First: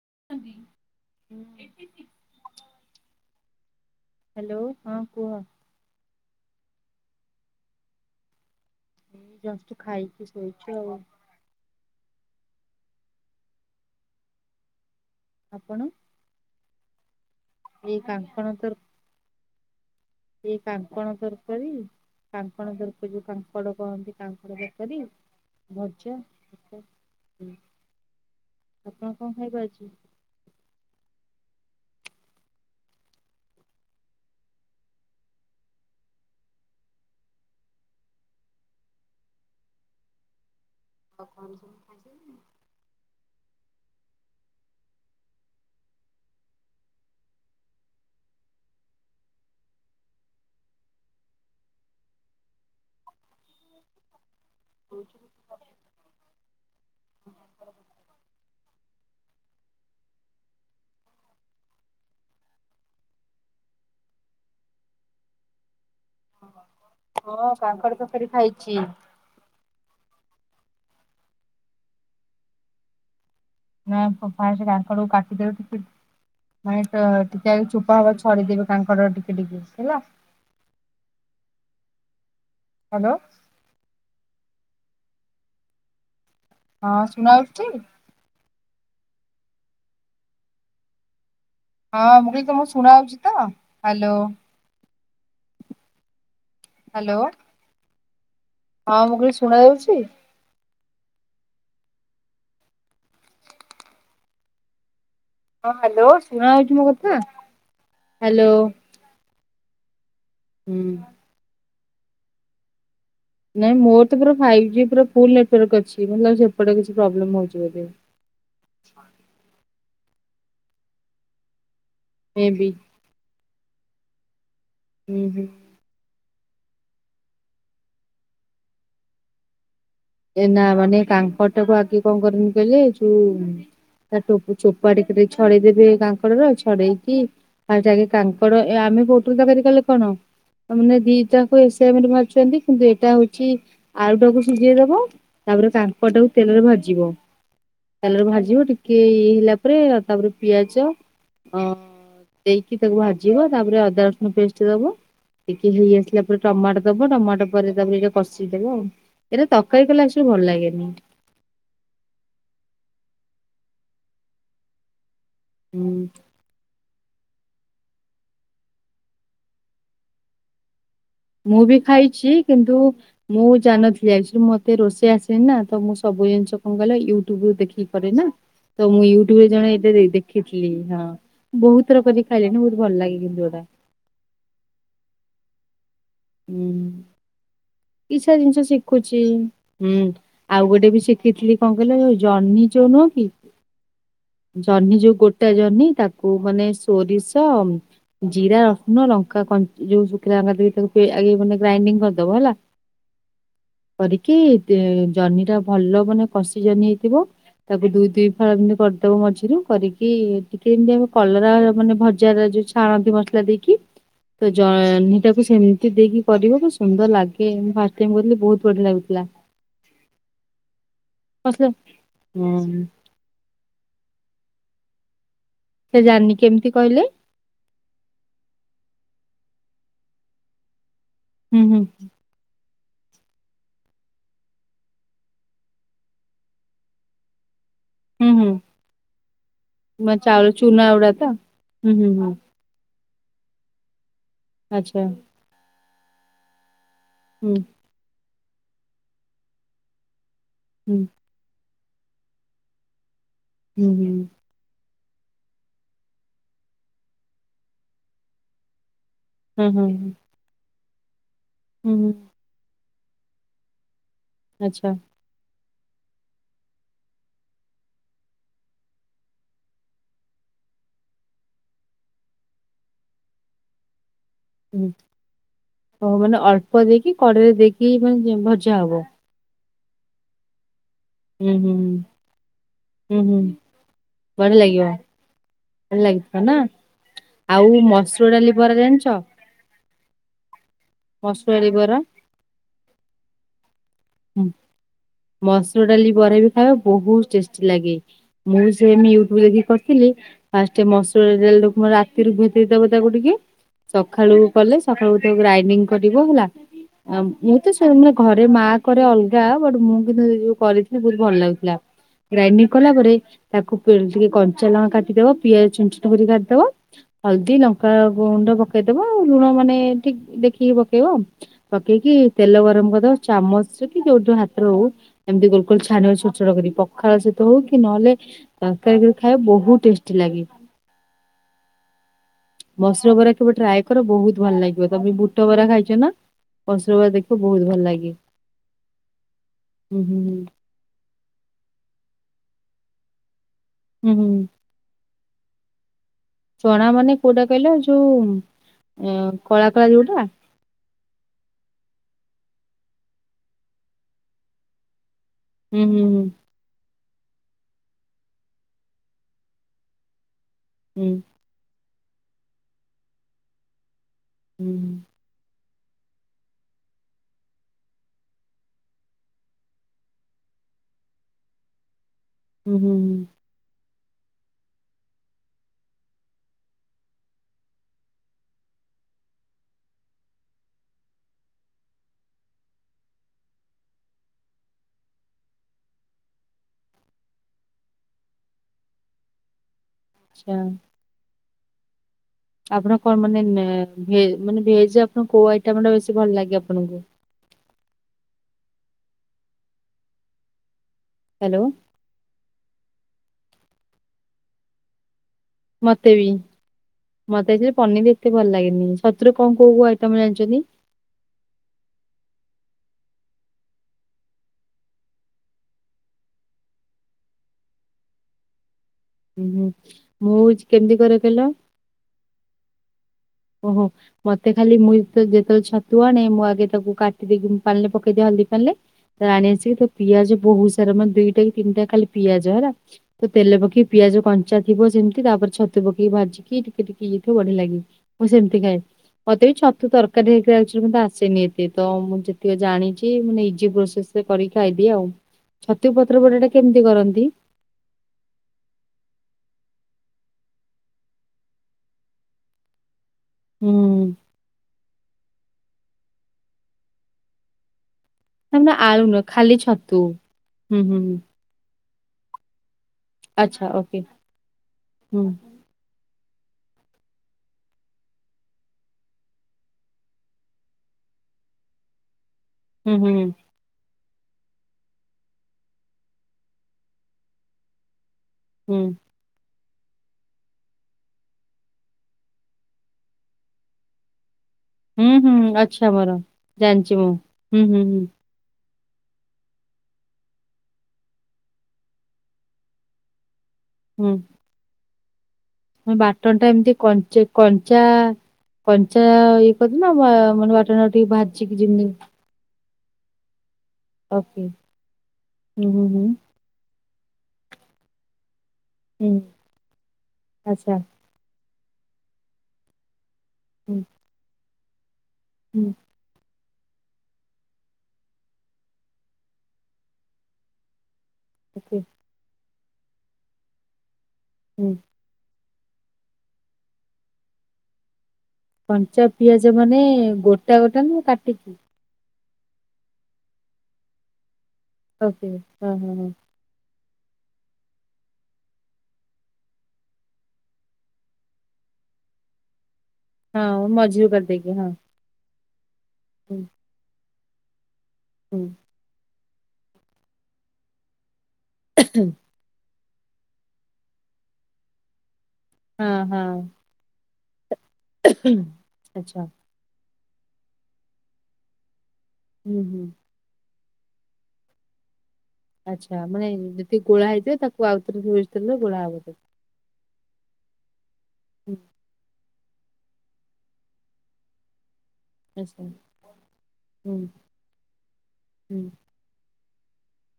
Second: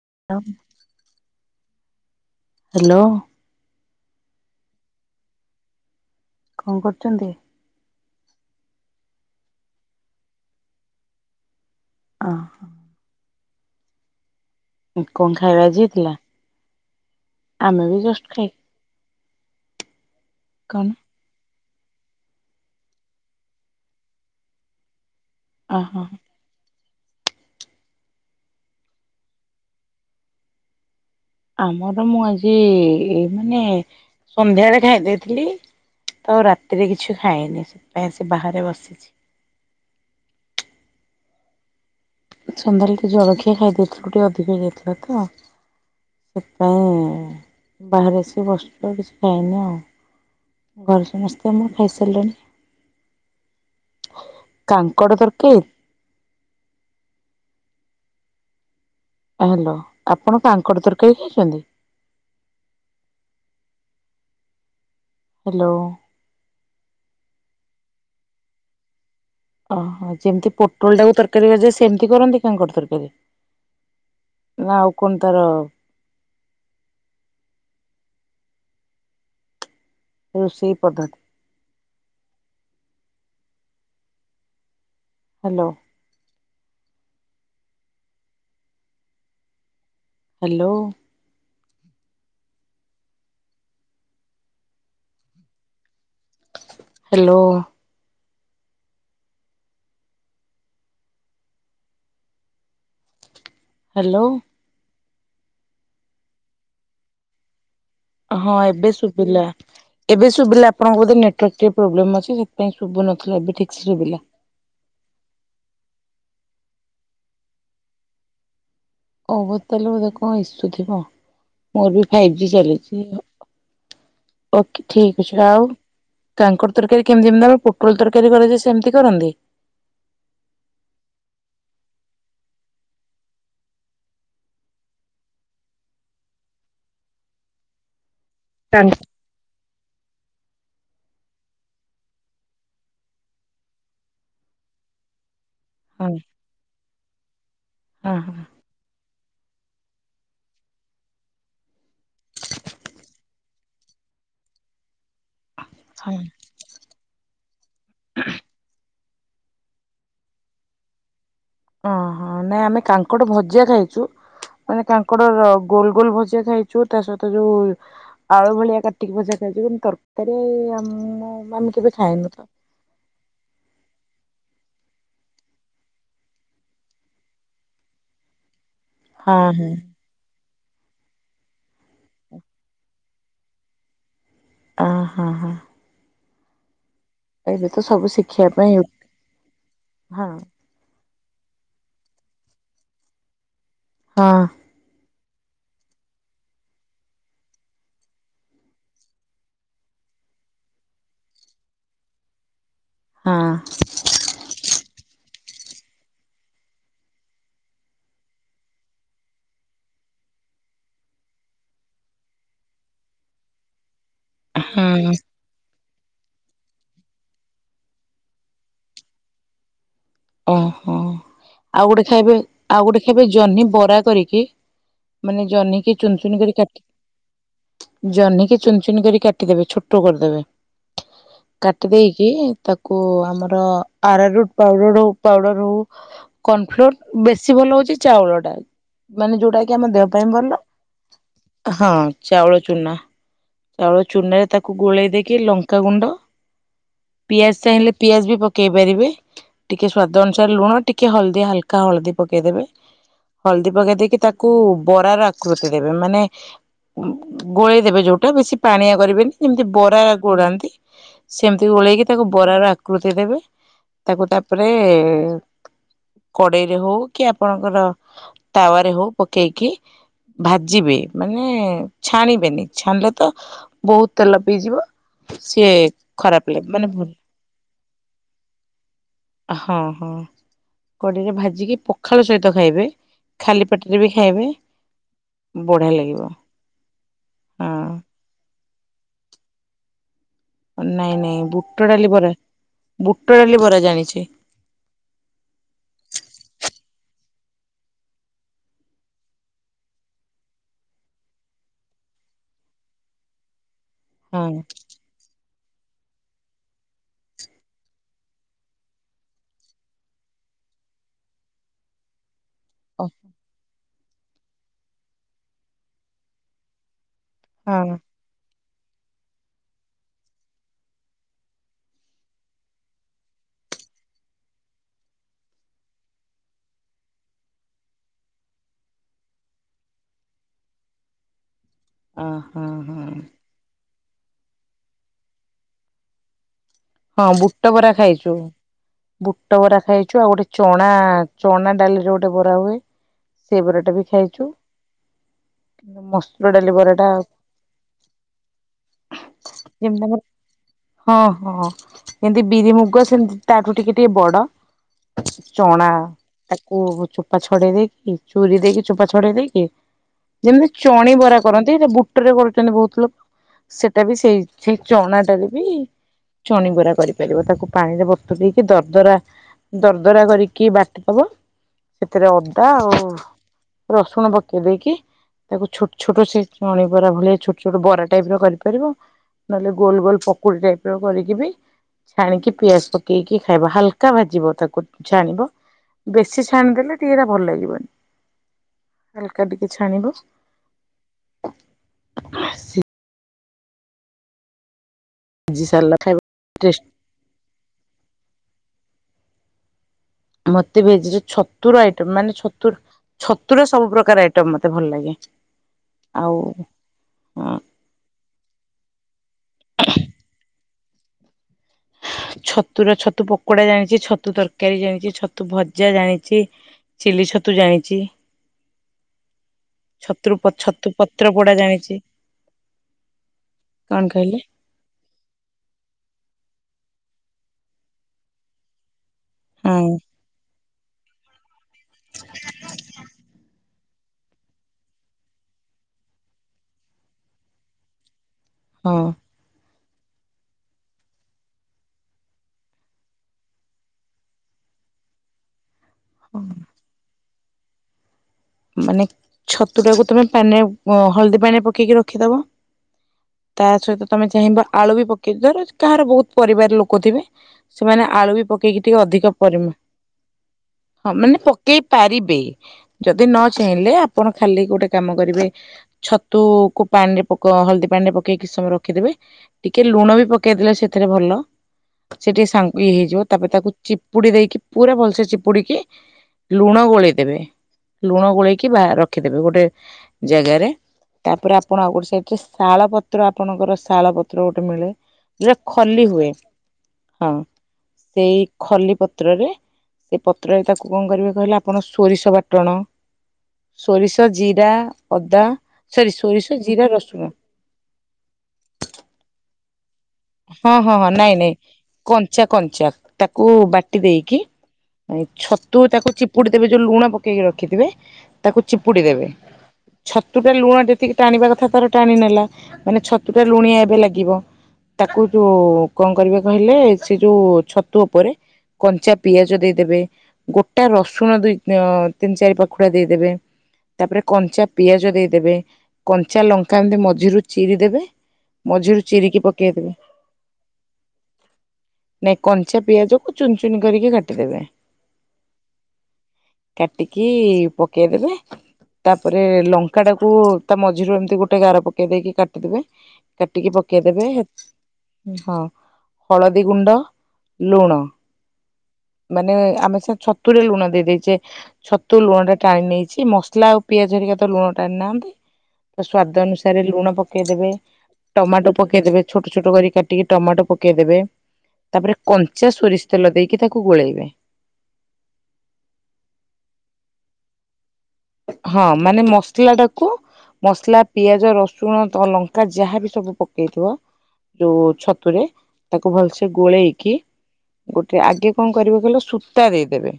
[inaudible] Hello. Hello ହଁ କୁହ। କଣ କରୁଚନ୍ତି? [inaudible] ଖାଇକି ଶୋଇଛୁ ଆଉ। ଅ ହ। କଣ ଖାଇବା ଆଜି ଆପଣ? ହେଇଥିଲା? ଆମେ ବି ଯଷ୍ଟ ଖାଇ ଏଇ କଣ କାଙ୍କଣ ତର କାରି କାଙ୍କଡ ତରକାରି ଯୋଉ କାଙ୍କଡ କହନ୍ତି କାଙ୍କଡ ତରକାରୀ ଓହୋ ଭଜା ହ ଆପଣ କଣ ଖାଇବ ଆଜି? ଆମର ମୁଁ ଆଜି-ଇ-ଇ-ଇ ମାନେ ସନ୍ଧ୍ୟାବେଳେ ଖାଇ ଦେଇଥିଲି, ତ ରାତିରେ କିଛି ଖାଏନି। ସେଥିପାଇଁ ବାହାରେ ବସିଛି। ଆଉ କଣ ସବୁ ଖାଇଛ। ସନ୍ଧ୍ୟାବେଳେ ଟିକେ ଜଳଖିଆ ଖାଇ ଦେଇଥିଲୁ ଟିକେ ଅଧିକ ହେଇଯାଇଥିଲା ତ, ସେଥିପାଇଁ ବାହାରେ ଆସିକି ବସିଛୁ କିଛି ଖାଇନି ଆଉ। ଘରେ ସମସ୍ତେ ଆମର ଖାଇସାରିଲେଣିି। କାଙ୍କଡ ତରକାରୀ? ହ୍ୟାଲୋ, ଆପଣ କାଙ୍କଡ ତରକାରୀ ଖାଇଛନ୍ତି? ହ୍ୟାଲୋ ହଁ କାଙ୍କଡ ତରକାରୀ ଖାଇଛି। ଓହୋ ଯେମିତି ପୋଟଳଟାକୁ ତରକାରୀ କରାଯାଏ ସେମିତି କରନ୍ତି କାଙ୍କଡ ତରକାରୀ? ନା ଫାଷ୍ଟ ସେ ନା ଆଉ କାଙ୍କଡ଼କୁ କଣ ତାର କାଟି ଦେଇ ଟିକେ ମାନେ ଟିକେ ଚୁପା ଖଡିଦେବେ କାଙ୍କଡ଼ ଟିକେ ଟିକେ ହେଲା। ରୋଷେଇ ପଦ୍ଧତି ହ୍ୟାଲୋ ହ୍ୟାଲୋ ହଁ ଶୁଣା ଯାଉଛି? ହାଲୋ ହଁ ମୁଁ କହିଲି ତମକୁ ଶୁଣା ଯାଉଛି ତ? ହାଲୋ ହ୍ୟାଲୋ ହଁ ମୁଁ କହିଲି ଶୁଣା ଯାଉଛି। ହ୍ୟାଲୋ ହଁ ହ୍ୟାଲୋ ଶୁଣା ଯାଉଚି ମୋ କଥା। ହ୍ୟାଲୋ ହଁ ଏବେ ଶୁଭିଲା। ଏବେ ଶୁବିଲା ହୁଁ। ଆପଣଙ୍କ ବୋଧେ ନେଟୱାର୍କ ଟି ପ୍ରୋବ୍ଲେମ୍ ଅଛି ସେଥିପାଇଁ ଶୁବୁନ ନାଇଁ ମୋର ତ ପୁରା ଫାଇଫ ଜି ପୁରା ଫୁଲ ନେଟୱର୍କ ଅଛି। ମୋତେ ଲାଗୁଛି ଏପଟେ କିଛି ପ୍ରୋବ୍ଲେମ ହଉଛି ବୋଧେ। ଓ ହୋ ତାହେଲେ ବୋଧେ କଣ ଇସୁ ଥିବ। ମୋର ବି ଫାଇଭ୍ ମେ ଜି ବି ଚାଲିଛି। ଓକେ ଠିକ ହୁଁ ଅଛି ହୁଁ ଆଉ କାଙ୍କଡ ତରକାରୀ କେମିତି ଏମିତି ଦ ପୋଟଲ ତରକାରୀ କରାଯାଏ ସେମିତି କରନ୍ତି? ଏ ନା ମାନେ କାଙ୍କଡ଼ ଟାକୁ ଆଗେ କଣ କରନ୍ତି କହିଲେ ଯୋଉ ତା ଟୋ ଚୋପା ଟିକେ ଟିକେ ଛଡେଇଦେବେ କାଙ୍କଡର ଛଡେଇକି ଫାଷ୍ଟ ଆଗେ କାଙ୍କ ଙ୍କଡ଼ କାଙ୍କ ଆମେ ପୋଟଳ ତରକାରୀ କଲେ କଣ ମାନେ ଦିଟାକୁ ଏସ ଏମ ଏଇ ବାରୁଛନ୍ତି କିନ୍ତୁ ଏଇଟା ହଉଛି ଆଳୁଟାକୁ ସିଝେଇ ଦବ ତାପରେ ହଁ କାଙ୍କଟାକୁ ତେଲରେ ଭଜା ଯିବ ହଁ ତେଲରେ ହଁ ଭାଜିବ ଟିକେ ଜିଲା ପରେ ତାପରେ ପିଆଜ ଅ ଦେଇକି ତାକୁୁ ଭାଜି ଜିବ ତାପରେ ଅଦା ରସୁଣ ପେଷ୍ଟ ଦବ ଟିକେ ହେଇ ଆସିଲା ହଁ। ପରେ ଟମାଟୋ ଦବ ଟମାଟୋ ପରେ ତାପରେ ଏଟା କଷିଦବ ଆଉ। ଏଇଟା ତ ରକାରୀ କଲେ ଆକ୍ଚୁଆଲି ଭଲ ଲାଗେନି। ଓହୋ ନାଇଁ ଆମେ କାଙ୍କଡ ଭଜା ଖାଇଛୁ। ମାନେ କାଙ୍କ ଙ୍କଡ଼ ଗୋଲ ହୁଁ ଗୋଲ ଭଜା ଖାଇଛୁ। ତା ସହିତ ତ ଯୋଉ ଆଳୁ ଭଳିଆ କାଟିକି ଭଜା ଖାଇଚୁ କିନ୍ତୁ ତରକାରୀ ଆମ ମୁଁ ମୁଁ ବି ଖାଇଛି କିନ୍ତୁ ମୁଁ ଜାଣନଥିଲି ଆଜି ମୁଁ କହିଲି ମତେ ରୋଷେଇ ଆସେନି ନା ତ ମୁଁ ସବୁ ଜିନିଷ କଣ କହିଲ ୟୁଟ୍ୟୁବ ରୁ ଦେଖିକି କରେ ନା। ତ ମୁଁ ହଁ ୟୁଟ୍ୟୁବରେ ହଁ ଜଣ ଏବେ ଦେଖି ଶିଖିଲି ହଁ ବହୁତଥର କରି ଖାଇଲେଣି ବହୁତ ଭଲ ଲାଗେ କିନ୍ତ ଏଟା। ଅ ହଁ ହଁ। ଉଁ ହୁଁ। ଏବେ ତ ସବୁ କିଛିଟା ଶିଖିବା ଜିନିଷ ପାଇଁ ଶିଖୁଛି ହୁଁ ହଁ ଆଉ ଗୋଟେ ବି ଶିଖୁ ଶିଖିଥିଲି କଣ କହିଲ ଜହ୍ନି ଯୋଉ ନୁହଁ କି? ହଁ ଜହ୍ନି ଯୋଉ ଗୋଟେ ଟା ଜହ୍ନି ତାକୁ ମାନେ ସୋରିଷ, ଜିରା, ରସୁଣ, ଲଙ୍କା କ ଯୋଉ ଶୁଖିଲା ଲଙ୍କା ଦେଇକି ତାକୁ ପେ ଆଗେ ମାନେ ଗ୍ରାଇଣ୍ଡିଙ୍ଗ କରିଦବ ହେଲା। ହଁ। କରିକି ଜହ୍ନି ଟା ଭଲ ମାନେ କଷି ଜହ୍ନି ହେଇଥିବ ତାକୁ ଦୁଇ ଦି ଫାଳ ଏମତି କରିଦବ ମଝିରୁ କରିକି ଟିକେ ଏମିତି ଆମେ କଲରା ମାନେ ଭଜାର ଯୋଉ ଛାଣନ୍ତି ମସଲା ଦେଇକି ତ ହୁଁ। ଜହ୍ନି ଟାକୁ ସେମ ଦେଇକି କରିବ କି ସୁନ୍ଦର ଲାଗି କି ମୁଁ ଫାଷ୍ଟଟାଇମ୍ କରିଥିଲି ବହୁତ ବଢିଆ ଲାଗୁଥିଲା। ଓହୋ। ମସଲା ଆଉ ଗୋଟେ ଖାଇବେ ହୁଁ ଆଉ ଗୋଟେ ଖାଇବେ ଜହ୍ନି ବରା କରିକି ମାନେ ଜହ୍ନିିକି ସେ ଜାଣିନି ଚୁନଚୁନ କରିକି କେମିତି କହିଲେ କାଟିକି ଜହ୍ନିକି ଚୁନଚୁନ କରି କାଟିଦେବେ ଛୋଟ ଟ କରିଦେବେ ହୁଁ ହୁଁ କାଟି ଦେଇକି ତା କୁ ଆମର ଆରାରୁଟ ପାଉଡର ପାଉଡର ହଉ କର୍ଣଫ୍ଲୋର ବେଶୀ ଭଲ ହଉଛି ସେ ହୁଁ ହୁଁ। ଚାଉଳଟା ମାନେ ଯୋଉଟା କି ଆମ ଦେହ ମାନେ ପାଇଁ ଚାଉଳ ଭଲ ଚୁନା ଗୁଡା ତ ହଁ ହୁଁ ହୁଁ ହୁଁ। ଚାଉଳ ଚୁନା ଚାଉଳ ଚୁନାରେ ତାକୁ ଆଚ୍ଛା ଗୋଳେଇ ଦେଇକି ଲଙ୍କା ଙ୍କା ଗୁଣ୍ଡ ପିଆଜ ହୁଁ ଚାହିଁଲେ ପିଆଜ ବି ପ ଦେଇ ପାରିବେ ଟିକେ ଟିକେ ସ୍ୱାଦ ଅନୁ ଚାର ଲୁଣ ହୁଁ ଟିକେ ହଲଦୀ ହଲକା କା ହଳଦୀ ପକେଇଦେବେ। ହଳଦୀ ହୁଁ ପକେଇ ହୁଁ ଦେଇକି ତାକୁ ବରାର ଆକୃତି ଦେବେ ମାନେ ଗୋଳେଇ ଦେବେ ଯୋଉଟା ବେଶୀ ପାଣିଆ କରିବେନି ଯେମିତି ହଁ ହଁ ବରା ହଁ ଗୋଲାନ୍ତି। ସେମିତି ହୁଁ ଗୋଳେଇକି ହୁଁ ତାକୁ ବରାର ଆକୃତି ଗୋଧେଇ ଦେବେ ତାକୁ ତାପରେ ଆଚ୍ଛା ଏ ଏ କଡେଇରେ ହଉ କି ଆପଣଙ୍କର ତାୱାରେ ହଉ ପକେଇକି ଭାଜିବେ ମାନେ ଛାଣିବେନି ଛାଣିଲେ ତ ବହୁତ ତେଲ ପିଇଯିବ ହୁଁ ସିଏ ହ ମାନେ ଖରାପ ଲେ ଅଳ୍ପ ଭଲ ଦେଇକି କଡରେ ଦେଇକି ମାନେ ଯି ଭଜା ହବ। ହଁ ହଁ। କଡିରେ ହୁଁ ହୁଁ ଭାଜିକି ହୁଁ ପଖାଳ ସହିତ ଖାଇବେ ହୁଁ ହୁଁ ଖାଲି ପେଟରେ ବି ଖାଇବେ ବଢ଼ିଆ ଲାଗିବ ଭଲ ଲାଗିବ ନା ଆଉ ହଁ ମସୁର ଡାଲି ଵରା ଜାଣିଛ? ନାଇଁ ନାଇଁ ମସୁର ବୁଟ ବରା ଡାଲି ଵରା ଵୁଟ ଟୋଟଲି ଭରାାଣିଛି। ହୁଁ ମସୁର ଡାଲି ବରା ବି ଖାଇବା ବହୁତ ଟେଷ୍ଟି ଲାଗେ ମୁଁ ସେମ୍ ୟୁଟ୍ୟୁବରେ ଦେଖି କରିଥିଲିସ ଫାର୍ଷ୍ଟ ମସୁର ଡ଼ାଲି ରାତିରୁ ଭିଯେଇ ଦଵ ତାକୁ ଟିକେ। ସକାଳୁ ହଁ କଲେ ସକାଳୁକୁାଇ ଙ୍କଟିବ ହେଲା ମୁଁ ତ ମାନେ ଘରେ ମା କ ଅଲଗା ବଟ୍ ମୁଁ କିନ୍ତୁ ଦିନେଯୋଉ କରିଥିଲି ବହୁତ ଭଲ ଲାଗୁଥିଲା। ଗ୍ରାଇଣ୍ଡିଙ୍ଗ କଲା ଓ ପରେ ତାକୁ ଟିକେ କଞ୍ଚା ଲଙ୍କା କାଟିଦବା ପିଆଜ ଜୁନ୍ ଛୁନ୍ କରି କାଟିଦବା ହଳଦି ଲଙ୍କ ହଁ ଗୁଣ୍ଡ ପ ପକେଇଦବା ଆଉ ଲୁଣ ମାନେ ଠିକ ଦେଖିକି ପକେଇବ ପକେଇକି ତେଲ ଗରମ କରିଦବ ଚାମଚ ଆସ ଯୋଉଠୁ ହାତରେ ହଉ ଏମିତି ଗୋଲ ଗୋଲ ଛାଣିବା ଛୋଟ ଛୋଟ କର ପଖାଳ ସହିତ ହଉ କି ନହେଲେ ତରକାରୀ କରି ଖାଇବା ବହୁତ ଟେଷ୍ଟି ଲାଗେ। ଅ ହଁ ହଁ ମସୁର ବରା କେବେ ଟ୍ରାଏ ତାଙ୍କର ବହୁତ ଭଲ ଲାଗିବ ତମେ ବୁଟ ବରା ଖାଇଛ ନା? ମସୁର ବରା ହଁ ଦେଖିବ ବହୁତ ବୁଟ ଭଲ ବରା ଲାଗେ ଖାଇଛୁ। ବୁଟ ବରା ହୁଁ ହୁଁ ଖାଇଛୁ ଆଉ ହୁଁ। ଗୋଟେ ଚଣା ଚଣା ଡାଲିରେ ଗୋଟେ ବରା ହୁଏ [inaudible] ସେ ବରାଟା ବି ହୁଁ ହୁଁ ଖାଇଛୁ ମସୁର ଡାଲି ଚଣା ବରାଟା ମାନେ କୋଉଟା କହିଲ ଯୋଉ ଅଁ କଳା କଳା ଯେମିତିମ ଯୋଉଟା ହଁ ହଁ। ଏମତି ବିରି ମୁୁଗ ସେମିତି ତାଠୁ ଟିକେ ଟିକେ ବଡ। ହୁଁ ଚଣା ହୁଁ ତାକୁ ଚୋ ଚୋପା ଛଡେଇ ଦେଇକି ଚୁରିୀ ଦେଇକି ଚୋପା ଛଡେଇ ଦେଇକି। ଯେମିତି ହୁଁ ଚଣିବରା କରନ୍ତି ବୁ ବହୁତ ଲୋକ ସେ ଟା ବି ସେଇ ହୁଁ ସେଇ ଚଣାଟାରେ ବି ଚଣିବରା କରିପାରିବ ତାକୁ ପାଣିରେ ବତୁରେଇକି ଦରଦରା ଦରଦରା କରିକି ବାଟିଦବ। ସେଥିରେ ଅଦା ହୁଁ ହୁଁ ହୁଁ ଆଉ ହୁଁ ରସୁଣ ପକେଇ ଦେଇକି ତାକୁ ଛୋଟ ଛୋଟ ସେ ଚଣିବରା ଭଳିଆ ଛୋଟ ଛୋଟ ବରା ଟାଇପ ର କରିପାରିବ ନହେଲେ ଗୋଲ ଗୋଲ ପକୁଡି ଟାଇପ ର କରିକି ବି ଛାଣିକି ପିଆଜ ପକେଇକି ଖାଇବ ହାଲକା ଭାଜିବ ତାକୁ ଛାଣିଵ ବେଶୀ ଛାଣିଦେଲେ ଟିକେ ଟ ଭଲ ଲାଗିବନି ଟ କିଛି ଛାଣିବ। ଆଚ୍ଛା ଆପଣ କଣ ମାନେ ଭେ ମାନେ ଭେଜ୍ କୋଉ ସିଝି ଆଇଟମ୍ ଟା ସାରିଲା ବେଶୀ ଖାଇବ ଭଲ ଲାଗେ ଟେଷ୍ଟ ଆପଣଙ୍କୁ? [unintelligible] ଭେଜି ହ୍ୟାଲୋ ଛତୁର ଆଇଟମ୍ ମାନେ ଛତୁର ଛତୁୁର ସବୁ ପ୍ରକାର ଆଇଟମ ମତେ ଭଲ ଲାଗେ। ମତେ ବି ଆଉ ମତେ ଏ ପନିର ଏତେ ଭଲ ଲାଗେନି ଛତୁର କଣ କୋଉ କୋଉ ଆଇଟମ ଜାଣିଛନ୍ତି? ଛତୁର ଛତୁ ପକୋଡା ଜାଣିଛି ଛତୁ ତରକାରୀ ଜାଣିଛି ଛତୁ ଭଜା ଜାଣିଛି ଚିଲି ଛତୁ ଜାଣିଛି। ହୁଁ ହୁଁ ଛତୁ ମୁଁ ହଉଛି ଛତୁ କେମିତି କରେ ପତ୍ର କହିଲ। ପୋଡା ଜାଣିଛି ଓହୋ କଣ କହିଲେ ମତେ ଖାଲି ମୁଇ ତ ଯେତେବେଳେ ଛତୁଆଣେ ମୁଁ ଆଗେ ତାକୁ କାଟିଦେଇକି ମୁଁ ପାଣିରେ ପକେଇଦିଅ ହଳଦୀ ପାଣିିରେ। ତତେ ଆଣିଆସି ତୁ ହଁ ପିଆଜ ବହୁ ଏଇରକମ ଦୁଇଟା କି ତିନିଟା ଖାଲି ପିଆଜ ହେଲା, ତ ତେଲ ପକେଇି ପିଆଜ କଞ୍ଚା ଥିବ ସେମିତି ତାପରେ ଛତୁ ପକେଇକି ଭାଜି କି ଟିକେ ଟିକେ ହେଇଥିବ ବଢିଆ ଲାଗିବ। ମୁଁ ସେମିତି ଖାଏ ହଁ ମତେ ବି ଛ ତୁ ତରକାରୀ ନେଇକି ଆସିବୁନା ଆସେନି ଏତେ ତ ମୁଁ ଯେତିକି ଜାଣିଛି ମୁଁ ନିଜେ ପ୍ରସ୍ତୁତ କରିକି ଖାଇଦିଏ ଆଉ। ଛତୁ ପତ୍ର ପୋଡ଼ାଟା କେମିତି କରନ୍ତି? ମାନେ ଛତୁ ଟାକୁ ତୁମେ ପାଣିରେ ହଳଦୀ ପାଣିରେ ପକେଇକି ରଖିଦବ ତା ହୁଁ ସହିତ ତମେ ଚାହିଁବ ଆଳୁ ବି ପକ କିଧରଜ କାହାର ବହୁତ ପରିବାର ଲୋକ ଥିବେ ସେମାନେ ଆଳୁ ବି ନା ମାନେ ପକେଇକି ଟିକେ ଆଳୁ ନୁହଁ ଅଧିକ ଖାଲି ପରିମାଣ ଛତୁ। ହୁଁ ହୁଁ ହଁ ହୁଁ। ମାନେ ପକେଇ ପାରିବେ। ଯଦି ନ ଆଚ୍ଛା ଚାହିଁଲେ ଓକେ ଆପଣ ଖାଲି ଗୋଟେ କାମ ହୁଁ କରିବେ ଛ ତୁ କୁ ପାଣିରେ ପକ ହଳଦୀ ପାଣିରେ ପକେଇକି କିଛି ସମୟ ରଖିଦେବେ ଟିକେ ଲୁଣ ବି ପକେଇଦେଲେ ସେଥିରେ ଭଲ। ସେ ଟିକେ ସାଙ୍ଗୁ ଇଏ ହୁଁ ହୁଁ ହେଇଯିବ ତାପରେ ତାକୁ ଚି ଚିପୁଡି ଦେଇକି ପୁରା ଭଲସେ ଚିପୁଡିକି ଲୁଣ ଗୋଳେଇଦେବେ। ଲୁଣ ଗୋଳେଇକି ବା ହୁଁ। ରଖିଦେବେ ଗୋଟେ ଜାଗାରେ ତାପରେ ଆପଣ ଆଉ ଗୋଟେ ସାଇଟରେ ଶାଳ ପତ୍ର ଆପଣଙ୍କର ଶାଳ ପତ୍ର ଗୋଟେ ମିଳେ। ହୁଁ ହୁଁ ଯୋଉଟା ଆଚ୍ଛା ଖଲି ମର ହୁଏ ଜାଣିଛି ମୁଁ ହଁ ହୁଁ ହୁଁ ହୁଁ। ସେଇ ଖଲି ପତ୍ରରେ ସେ ପତ୍ରରେ ତାକୁ କଣ କରିବେ କହିଲେ ଆପଣ ସୋରିଷ ବାଟ ଫୁଟଣ। ସୋରିଷ ଜିରା ଅଦା ହଁ ସରି ସୋରିଷ ବାଟଣଟା ଏମିତି ଜିରା ରସୁଣ କଞ୍ଚି କଞ୍ଚା କଞ୍ଚାଇ ନା ବା ମାନେ ହଁ ବାଟଣ ହଁ ଟିକେ ହଁ ନାଇଁ ନାଇଁ ଭାଜିକି ଯେମିତି କଞ୍ଚା କଞ୍ଚା ଟା କୁ ବାଟି ଦେଇକି ଓକେ ହୁଁ ଛତୁ ହୁଁ ହୁଁ ତାକୁ ଚିପୁଡି ଦେବେ ଯୋଉ ଲୁଣ ପ ପକେଇକି ରଖିଥିବେ। ତାକୁ ଚିପୁଡ଼ି ହୁଁ ଦେବେ ଛତୁ ଟା ଆଚ୍ଛା ଲୁଣ ଯେତିକି ଟାଣିବା କଥା ତାପରେ ଟାଣି ନେଲା ମାନେ ଲୁଣିଆ ହୁଁ ଏବେ ଲାଗିବ। ତାକୁ ଯୋଉ ହୁଁ କଣ କରିବା କହିଲେ ସେ ଯୋଉ ଛତୁ ଉପରେ କଞ୍ଚା ପିଆଜ ଦେଇଦେବେ ଗୋଟା ର ଶୁଣ ଦୁଇ ଓକେ ତିନି ଚାରି ପାଖ ଉଖୁଡା ଦେଇ ଦେବେ। ତାପରେ କଞ୍ଚା ହୁଁ ପିଆଜ ଦେଇ ଦେବେ। କଞ୍ଚା ଲଙ୍କା ଏମିତି ମଝିରୁ ଚିରି ଦେବେ। ମଝିରୁ କଞ୍ଚା ଚିରିିକି ପ ପିଆଜ ମାନେ ଗୋଟା ଗୋଟା ନା କାଟିକି? ନାଇଁ କଞ୍ଚା ପିଆଜକୁ ଚୁନ ଚୁନ କରିକି କାଟିଦେବେ। ଓକେ ହୁଁ ହଁ ହଁ। କାଟିକି ପକେଇ ଦେବେ ତାପରେ ଲଙ୍କାଟାକୁ ତା ମଝିରୁ ଏମିତି ଗୋଟେ ଗାର ପକେଇ ଦେଇକି କାଟିଦେବେ। ହଉ କାଟିକି ମଝିରୁ ପକେଇଦେବେ କାଟି ଦେଇକି ହଁ। ହଁ। ହୁଁ ହଳଦୀ ଗୁଣ୍ଡ। ଲୁଣ। ହୁଁ ମାନେ ଆମେ ସେ ଛତୁରେ ଲୁଣ ଦେଇ ଦେଇଚେ। ଛତୁ ଲୁଅଣଟା ଟାଣି ନେଇଛି ମସଲା ଆଉ ପିଆଜ ଧରିକା ତ ଲୁଣ ଟାଣିନାହାନ୍ତି। ହଁ ତ ସ୍ଵାଦ ହଁ ଅନୁସାରେ ଲୁଣ ପକ ପକେଇଦେବେ ଟମାଟୋ ଆଚ୍ଛା ପକେଇଦେବେ। ଛୋଟ ଛୋଟ କର କାଟିକି ଟମାଟୋ ପକେଇଦେବେ। ତାପରେ ହୁଁ କଞ୍ଚା ହୁଁ ସୋରିଷ ତେଲ ଦେଇକି କି ତାକୁ ଗୋଳେଇବେ। ଆଚ୍ଛା ମାନେ ଯଦକି ଗୋଳା ହେଇଥିବ ତାକୁ ଆଉ ହଁ ମାନେ ମସଲା ଟା କୁ ମସଲା ପିଆଜ ହୁଁ ରସୁଣ ତଲଙ୍କ ଯାହାବି ସବୁ ପକେଇଥିବ ଯୋଉ ଛତୁରେ ଆଚ୍ଛା ତାକୁ ଭଲସେ ହୁଁ ଗୋଳେଇକି ଗୋଟେ ଆଗେ ହୁଁ କଣ କରିବ କହିଲ ସୁ ତା ଦେଇଦେବେ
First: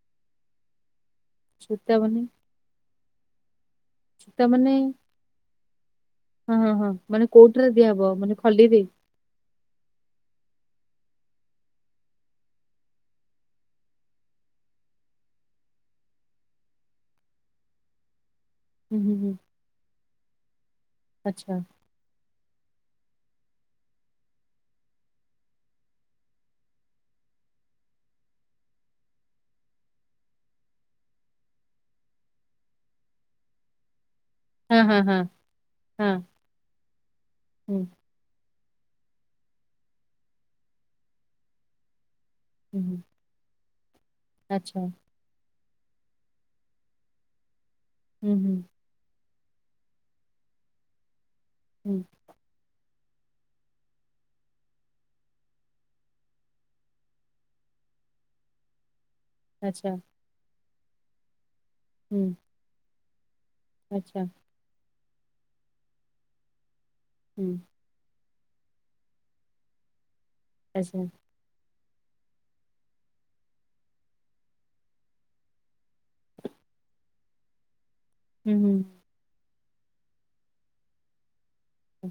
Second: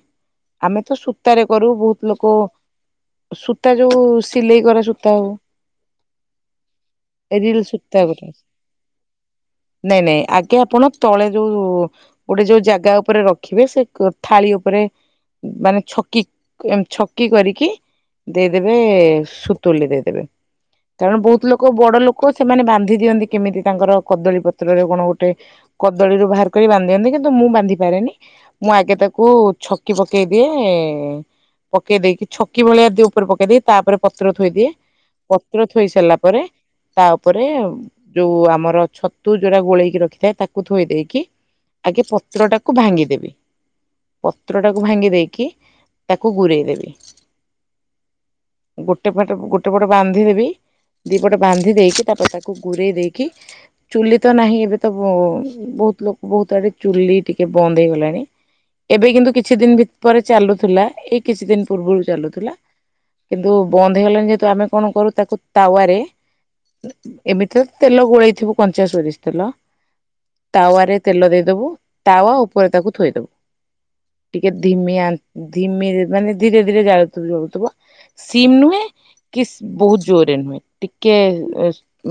ଆମେ ତ ତରେ କରୁ ସୂତା ବହୁତ ମାନେ ଲୋକ [inaudible] ସୂତା ଯୋଉ ସୂତା ସିଲେଇ ମାନେ କର ସୂତା ହଉ। ହଁ ହଁ ହଁ ମାନେ ରିଲ କୋଉଠିରେ ସୂତା ଦିଆହବ ଗୋଟେ ମାନେ ଖଲୀରେ? ନାଇଁ ନାଇଁ ଆଗେ ଆପଣ ତଳେ ଯୋଉ ଗୋଟେ ଯୋଉ ଜାଗା ଉପରେ ରଖିବେ ସେ ଥାଳି ଉପରେ ମାନେ ଛକି ଛକି କରିକି। ଦେଇଦେବେ ହୁଁ ହୁଁ ହୁଁ ସୁତୁଲୀରେ ଦେଇଦେବେ। କାରଣ ବହୁତ ଆଚ୍ଛା ଲୋକ ବଡ ଲୋକ ସେମାନେ ବାନ୍ଧି। ଦିଅନ୍ତି କେମିତି ତାଙ୍କର କଦଳୀ ପତ୍ରରେ କଣ ଗୋଟେ କଦଳୀରୁୁ ବାହାର କରି ବାନ୍ଧିଅନ୍ତି କିନ୍ତୁ ମୁଁ ବାନ୍ଧି ପାରେନି ମୁଁ ଆଗେ ତାକୁ ଛକି ପକେଇ ଦିଏ ପକେଇ ଦେଇକି ଛକ। କି ଭଳିଆ ଦି ଉପରେ ପକେଇଦି ତାପରେ ପତ୍ର ଥୋଇଦିଏ ହଁ ହଁ ହଁ ପତ୍ର ଥୋଇ ହଁ ସାରିଲା ପରେ ତା ଉପରେ ହୁଁ ଯୋଉ ଆମର ଛତୁ ଯୋଉଟା ଗୋଳେଇକି ରଖିଥାଏ ତାକୁ ଥୋଇ ଦେଇେଇକି ଆଗେ [unintelligible] ହୁଁ ହୁଁ ଭାଙ୍ଗିଦେବି। ପତ୍ର ଆଚ୍ଛା ଟାକୁ ଭାଙ୍ଗି ଦେଇକି। ତାକୁ ଗୁରେଇ ଦେବି। ହୁଁ ହୁଁ। ଗୋଟେ ପଟ ଗୋଟେ ପଟେ ବାନ୍ଧିଦେବି ଦେବି। ଗୋଟେ ବାନ୍ଧି ହୁଁ ଦେଇକି ତାପରେ ତାକୁ ଗୁରେଇ ଦେଇକି। କି ଚୁଲି ତ ନାହିଁ ଏବେ ତ ବହୁତ ଲୋକ ବହୁତ ଆଡେ ଚୁଲି ଟିକେ ବନ୍ଦ ହେଇଗଲାଣି। ଏବେ କିନ୍ତୁ କିଛି ଦିନ ଆଚ୍ଛା ଭରେ ଚାଲୁଥିଲା। ଏଇ କିଛି ଦିନ୍। ହୁଁ [unintelligible] ହେଲା କିନ୍ତୁ ବନ୍ଦ ଆଚ୍ଛା ହେଇଗଲାଣି ଯେହେତୁ ଆମେ କଣ କରୁ ତାକୁ ତାୱାରେ ହୁଁ ଏମିତିରେ ତେଲ ଗୋଳେଇ ରଖିବୁ କଞ୍ଚା ସୋରିଷ ତେଲ ତାୱାରେ ଆଚ୍ଛା ତେଲ ଦେଇଦବୁ ତାୱା ଉପରେ ତାକୁ ଥୋଇଦବୁ। ଟିକେ ଧିମି ଆନ ଧିମିରେ ମାନେ ଧୀରେ ଧୀରେ ଜାଳୁ ଚୁଲି ଜଳୁଥିବ ସିମ୍ ହୁଁ ହୁଁ ନୁହେଁ କି ବହୁତ ଜୋରରେ ନୁହେଁ। ଟିକେ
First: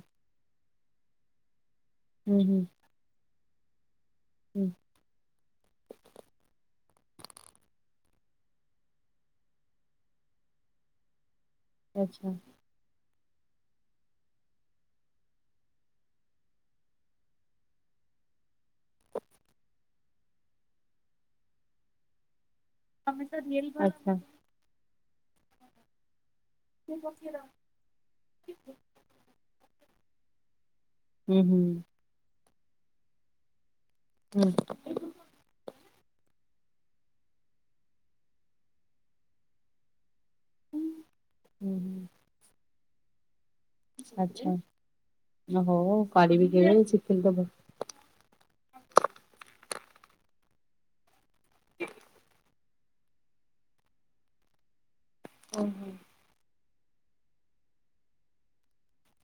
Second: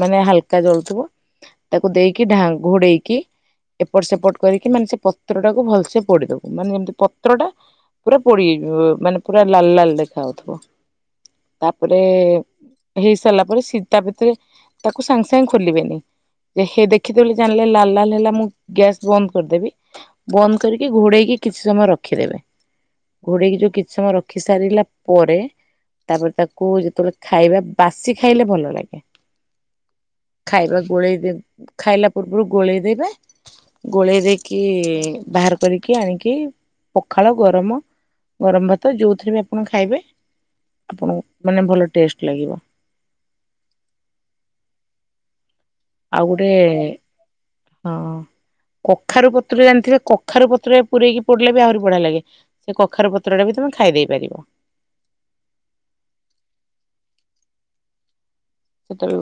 ମାନେ ହାଲ୍ କା ଜଳୁଥିବ ତାକୁ ଦେଇକି ହୁଁ ହୁଁ ଢାଙ୍କ ଘୋଡେଇକି ଏପଟ ସେପଟ ହୁଁ କରିକି ମାନେ ସେ ପ ପତ୍ରଟାକୁ ଭଲସେ ପୋଡିଦବୁ। ମାନେ ଯେମିତି ପତ୍ରଟା ପୁରା ପୋଡିଯିବ ମାନେ ପୁରା ଲାଲ ଲାଲ ଦେଖା ହାଉଥିବ। ତାପରେ ଆଚ୍ଛା ହେଇ ସାରିଲା ପରେ ସିଏ ତା ଭିତରେ ତାକୁ ସାଙ୍ଗେ ସାଙ୍ଗେ ଖୋଲିବେନି ହେ ଦେଖିଥିବେ ବୋଲି ଜାଣିଲେ ଲାଲ ଲାଲ ହେଲା ମୁଁ ଗ୍ୟାସ୍ ବନ୍ଦ କରିଦେବି ବନ୍ଦ କରିକି ଘୋଡେଇକି କିଛି ସମୟ ରଖିଦେବେ। ଆମେ ତ ଘୋଡେଇକି ରିଏଲ ଯୋଉ କିଛି ସମୟ ଆଚ୍ଛା ରଖି ସାରିଲା ପରେ ତାପରେ ତାକୁ କୁ ଯେତେବେଳେ ଖାଇବା ବାସି ଖାଇଲେ ଭଲ ଲାଗେ। ଖାଇବା ଗୋଳେଇ ଦିଏ ହୁଁ ହୁଁ ଖାଇଲା ପୂର୍ବରୁ ଗୋଳେଇ ଦେବେ ଗୋଳେଇ ହୁଁ ଦେଇକି ବାହାର କରି କରିକି ଆଣିକି ପଖାଳ ଗରମ ଗରମ ଭାତ ଯୋଉଥିରେ ବି ଆପଣ ଖାଇବେ ଆପଣଙ୍କୁ ମାନେ ହୁଁ ଭଲ ହୁଁ ଟେଷ୍ଟ ଲାଗିବ। ଆଚ୍ଛା। ଓହୋ। ଆଉ ଗୋଟେ କାଢ଼ିବି କେବେ ଶିଖିଲି ତ କଖାରୁ ପତ୍ରରେ ଜାଣିଥିବେ କଖାରୁ ପତ୍ରରେ ପୁରେଇକି ପୋଡ଼ିଲେ ବି ଆହୁରି ବଢିଆ ଲାଗେ। ସେ କଖାର ପତ୍ର ଟା ବି ତମେ ଖାଇ ଦେଇେଇ ପାରିବ। ଓ ହୋ ସେଟେବି ଗୋଟେ।